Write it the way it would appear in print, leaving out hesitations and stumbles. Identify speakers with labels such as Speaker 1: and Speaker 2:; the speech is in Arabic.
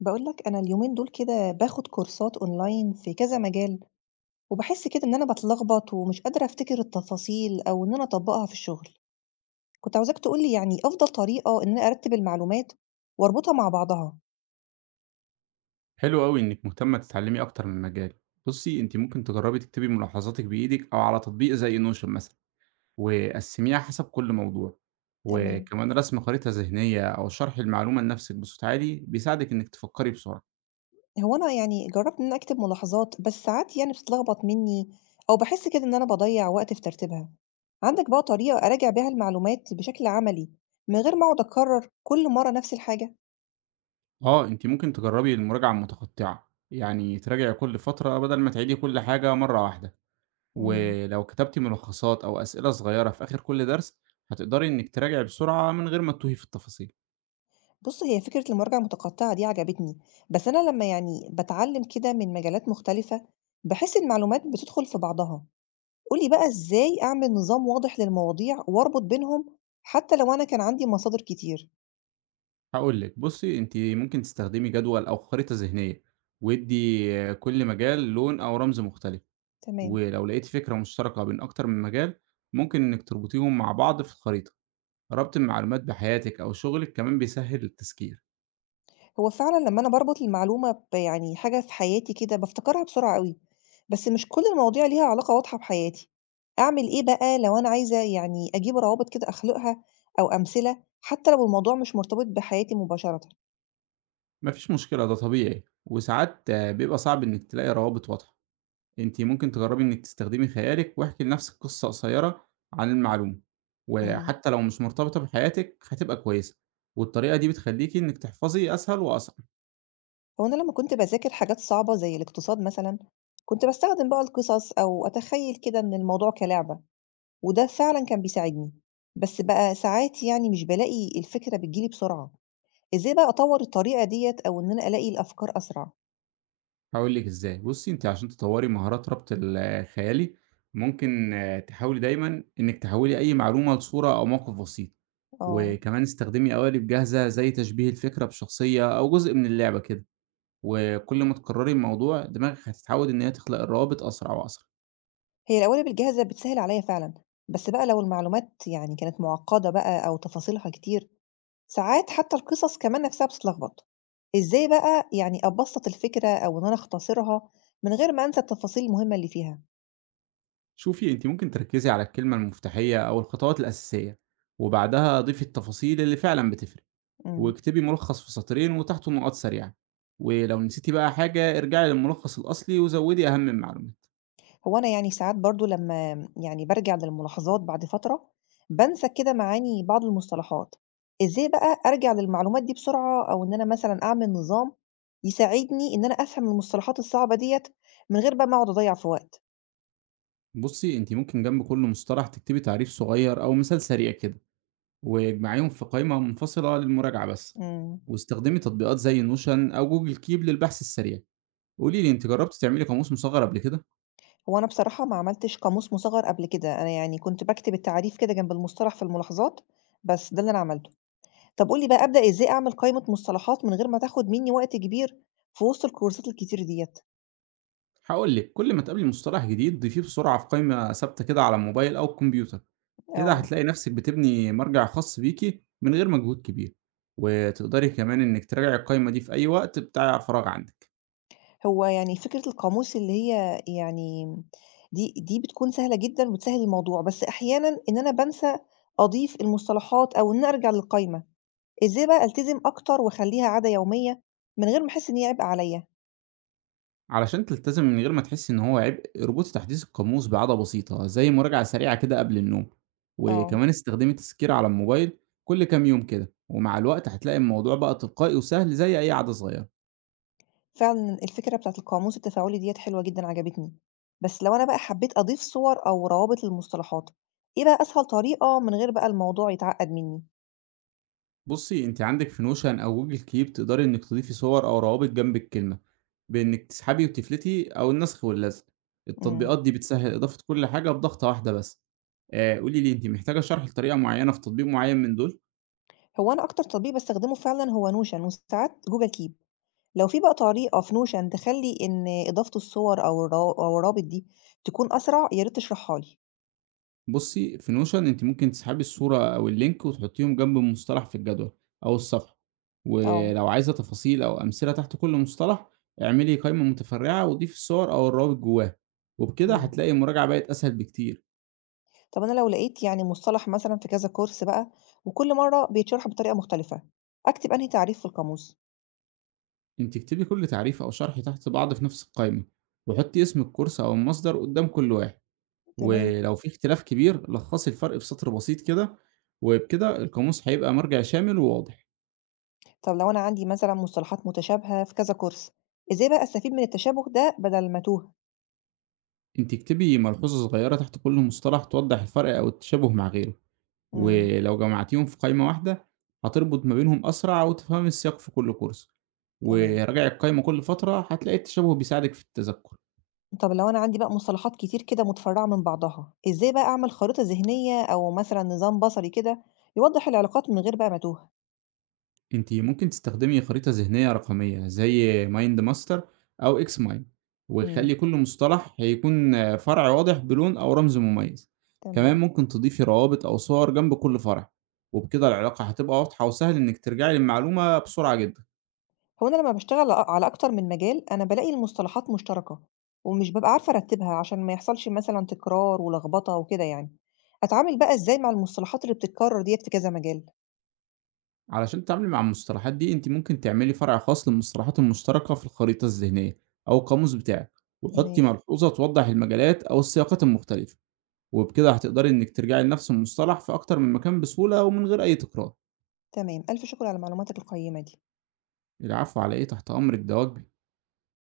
Speaker 1: باقول لك أنا اليومين دول كده باخد كورسات أونلاين في كذا مجال، وباحس كده إن أنا باتلخبط ومش قادرة أفتكر التفاصيل أو إن أنا أطبّقها في الشغل. كنت عاوزاك تقول لي يعني أفضل طريقة إن أنا أرتب المعلومات وأربطها مع بعضها.
Speaker 2: حلو أوي إنِك مهتمة تتعلمي أكتر من مجال. بُصّي، أنتِ ممكن تجربي تكتبي ملاحظاتِك بإيدِك أو على تطبيق زي notion مثلًا، وقسميها حسب كل موضوع،
Speaker 1: تمام.
Speaker 2: وكمان رسم خريطة ذهنية أو شرح المعلومة لنفسِك بصوت عالي بيساعدِك إنِك تفكري بسرعة.
Speaker 1: هو أنا يعني جرّبت إن أنا أكتب ملاحظات، بس ساعات يعني بتتلخبط منّي أو باحس كده إن أنا باضيّع وقت في ترتيبها. عندك بقى طريقة أراجع بيها المعلومات بشكل عملي من غير ما أقعد أكرر كل مرّة نفس الحاجة؟
Speaker 2: أنتِ ممكن تجربي المراجعة المتقطعة، يعني تراجعي كل فترة بدل ما تعيدي كل حاجة مرة واحدة.
Speaker 1: إمم.
Speaker 2: ولو كتبتِ ملخصات أو أسئلة صغيرة في آخر كل درس، هتقدري إنِك تراجعي بسرعة من غير ما تتوهي في التفاصيل.
Speaker 1: بُص، هي فكرة المراجعة المتقطعة دي عجبتني، بس أنا لمّا يعني باتعلم كده من مجالات مختلفة، باحس المعلومات بتدخل في بعضها. قُل لي بقى إزاي أعمل نظام واضح للمواضيع وأربط بينهم حتى لو أنا كان عندي مصادر كتير؟
Speaker 2: هاقول لِك، بُصّي أنتِ ممكن تستخدمي جدول أو خريطة ذهنية، وادّي كل مجال لون أو رمز مختلف،
Speaker 1: تمام.
Speaker 2: ولو لقيتِ فكرة مشتركة بين أكتر من مجال، ممكن إنِّك تربطيهم مع بعض في الخريطة. ربط المعلومات بحياتِك أو شغلِك كمان بيسهّل التذكير،
Speaker 1: هو فعلًا لمّا أنا باربط المعلومة ب يعني حاجة في حياتي كده بافتكرها بسرعة أوي، بس مش كل المواضيع ليها علاقة واضحة بحياتي. أعمل إيه بقى لو أنا عايزة يعني أجيب روابط كده أخلقها أو أمثلة حتى لو الموضوع مش مرتبط بحياتي مباشرةً؟
Speaker 2: ما فيش مشكلة ده طبيعي، وساعات بيبقى صعب إنِّك تلاقي روابط واضحة. أنتِ ممكن تجرّبي إنِّك تستخدمي خيالِك واحكي لنفسِك قصة قصيرة عن المعلومة،
Speaker 1: إمم.
Speaker 2: وحتى لو مش مرتبطة بحياتِك هتبقى كويسة، والطريقة دي بتخلّيكِ إنِّك تحفظي أسهل وأسرع.
Speaker 1: هو أنا لمّا كنت باذاكر حاجات صعبة زي الاقتصاد مثلًا، كنت باستخدم بقى القصص أو أتخيّل كده إن الموضوع كلعبة، وده فعلًا كان بيساعدني. بس بقى ساعات يعني مش بالاقي الفكرة بتيجي لي بسرعة، إزاي بقى أطوّر الطريقة ديّة أو إن أنا ألاقي الأفكار أسرع؟
Speaker 2: هاقول لِك إزاي، بُصّي أنتِ عشان تطوّري مهارات ربط الخيالي، ممكن تحاولي دايمًا إنِّك تحوّلي أي معلومة لصورة أو موقف بسيط،
Speaker 1: آه،
Speaker 2: وكمان استخدمي قوالب جاهزة زي تشبيه الفكرة بشخصية أو جزء من اللعبة كده، وكل ما تكرّري الموضوع دماغِك هتتعوّد إن هي تخلق الروابط أسرع وأسرع.
Speaker 1: هي القوالب الجاهزة بتسهِّل عليَّ فعلًا، بس بقى لو المعلومات يعني كانت معقدة بقى أو تفاصيلها كتير، ساعات حتى القصص كمان نفسها بتتلخبط. إزاي بقى يعني أبسّط الفكرة أو إن أنا أختصرها من غير ما أنسى التفاصيل المهمة اللي فيها؟
Speaker 2: شوفي أنتِ ممكن تركّزي على الكلمة المفتاحية أو الخطوات الأساسية، وبعدها ضيفي التفاصيل اللي فعلًا بتفرق.
Speaker 1: إمم.
Speaker 2: واكتبي ملخص في سطرين وتحته نقاط سريعة، ولو نسيتِ بقى حاجة ارجعي للملخص الأصلي وزودي أهم المعلومات.
Speaker 1: هو أنا يعني ساعات برضه لمّا يعني بارجع للملاحظات بعد فترة، بانسى كده معاني بعض المصطلحات. إزاي بقى أرجع للمعلومات دي بسرعة أو إن أنا مثلًا أعمل نظام يساعدني إن أنا أفهم المصطلحات الصعبة ديّة من غير بقى ما أقعد أضيّع في وقت؟
Speaker 2: بُصّي، أنتِ ممكن جنب كل مصطلح تكتبي تعريف صغير أو مثال سريع كده، واجمعيهم في قائمة منفصلة للمراجعة بس،
Speaker 1: إمم.
Speaker 2: واستخدمي تطبيقات زي notion أو google keep للبحث السريع. قولي لي أنتِ جربتِ تعملي قاموس مصغر قبل كده؟
Speaker 1: هو أنا بصراحة ما عملتش قاموس مصغّر قبل كده، أنا يعني كنت باكتب التعريف كده جنب المصطلح في الملاحظات، بس ده اللي أنا عملته. طب قُل لي بقى أبدأ إزاي أعمل قائمة مصطلحات من غير ما تاخد منّي وقت كبير في وسط الكورسات الكتير ديّة؟
Speaker 2: هاقول لِك، كل ما تقابلي مصطلح جديد ضيفيه بسرعة في قائمة ثابتة كده على الموبايل أو الكمبيوتر. كده
Speaker 1: آه.
Speaker 2: هتلاقي نفسِك بتبني مرجع خاص بيكِ من غير مجهود كبير، وتقدري كمان إنِّك تراجعي القايمة دي في أي وقت بتاع فراغ عندِك،
Speaker 1: هو يعني فكرة القاموس اللي هي يعني دي بتكون سهلة جدًا وبتسهّل الموضوع، بس أحيانًا إن أنا بانسى أضيف المصطلحات أو إن أنا أرجع للقايمة، إزاي بقى ألتزم أكتر وأخلّيها عادة يومية من غير ما أحس إن هي عبء عليّا؟
Speaker 2: علشان تلتزمي من غير ما تحسّي إن هو عبء، اربطي تحديث القاموس بعادة بسيطة زي مراجعة سريعة كده قبل النوم،
Speaker 1: آه،
Speaker 2: وكمان استخدمي تذكير على الموبايل كل كام يوم كده، ومع الوقت هتلاقي الموضوع بقى تلقائي وسهل زي أي عادة صغيرة.
Speaker 1: فعلًا الفكرة بتاعة القاموس التفاعلي ديّة حلوة جدًا عجبتني، بس لو أنا بقى حبيت أضيف صور أو روابط للمصطلحات، إيه بقى أسهل طريقة من غير بقى الموضوع يتعقّد منّي؟
Speaker 2: بصي انت عندك في نوشن او جوجل كيب تقدري انك تضيفي صور او روابط جنب الكلمه بانك تسحبي وتفلتي او النسخ واللزق.
Speaker 1: إمم،
Speaker 2: التطبيقات دي بتسهل اضافه كل حاجه بضغطه واحده بس. قولي لي انت محتاجه شرح لطريقه معينه في تطبيق معين من دول؟
Speaker 1: هو أنا أكتر تطبيق باستخدمه فعلًا هو notion وساعات google keep. لو في بقى طريقة في notion تخلّي إن إضافة الصور أو الروابط دي تكون أسرع، يا ريت تشرحها لي.
Speaker 2: بصي في نوشن انت ممكن تسحبي الصوره او اللينك وتحطيهم جنب المصطلح في الجدول او الصفحه،
Speaker 1: آه،
Speaker 2: ولو عايزه تفاصيل او امثله تحت كل مصطلح اعملي قائمه متفرعه وضيفي الصور او الروابط جواها، وبكده
Speaker 1: إمم.
Speaker 2: هتلاقي المراجعه بقت اسهل بكتير.
Speaker 1: طب أنا لو لقيت يعني مصطلح مثلًا في كذا course بقى، وكل مرّة بيتشرح بطريقة مختلفة، أكتب أنهي تعريف في القاموس؟
Speaker 2: أنتِ اكتبي كل تعريف أو شرح تحت بعض في نفس القائمة، وحطي اسم الكورس أو المصدر قدام كل واحد،
Speaker 1: تمام.
Speaker 2: ولو في اختلاف كبير لخّصي الفرق في سطر بسيط كده، وبكده القاموس هيبقى مرجع شامل وواضح.
Speaker 1: طب لو أنا عندي مثلًا مصطلحات متشابهة في كذا course، إزاي بقى أستفيد من التشابه ده بدل ما أتوه؟
Speaker 2: أنتِ اكتبي ملحوظة صغيرة تحت كل مصطلح توضح الفرق أو التشابه مع غيره،
Speaker 1: إمم،
Speaker 2: ولو جمعتيهم في قائمة واحدة هتربط ما بينهم أسرع وتفهمي السياق في كل كورس،
Speaker 1: تمام.
Speaker 2: وراجعي القائمة كل فترة هتلاقي التشابه بيساعدِك في التذكر.
Speaker 1: طب لو أنا عندي بقى مصطلحات كتير كده متفرعة من بعضها، إزاي بقى أعمل خريطة ذهنية أو مثلًا نظام بصري كده يوضح العلاقات من غير بقى ما أتوه؟
Speaker 2: أنتِ ممكن تستخدمي خريطة ذهنية رقمية زي mind master أو X mind،
Speaker 1: إمم،
Speaker 2: ويخلي كل مصطلح هيكون فرع واضح بلون أو رمز مميز. كمان
Speaker 1: تمام.
Speaker 2: ممكن تضيفي روابط أو صور جنب كل فرع، وبكده العلاقة هتبقى واضحة وسهل إنك ترجعي للمعلومة بسرعة جدا.
Speaker 1: هو أنا لما باشتغل على أكتر من مجال أنا بالاقي المصطلحات مشتركة، ومش بابقى عارفة أرتبها عشان ما يحصلش مثلًا تكرار ولخبطة وكده يعني. أتعامل بقى إزاي مع المصطلحات اللي بتتكرر ديّة في كذا مجال؟
Speaker 2: علشان تتعاملي مع المصطلحات دي أنت ممكن تعملي فرع خاص للمصطلحات المشتركة في الخريطة الذهنية أو القاموس بتاعك، وحطي
Speaker 1: ماشي،
Speaker 2: ملحوظة توضح المجالات أو السياقات المختلفة، وبكده هتقدري إنِّك ترجعي لنفس المصطلح في أكتر من مكان بسهولة ومن غير أي تكرار.
Speaker 1: تمام. ألف شكر على معلوماتك القيمة دي.
Speaker 2: العفو على إيه، تحت أمرِك، ده واجبي.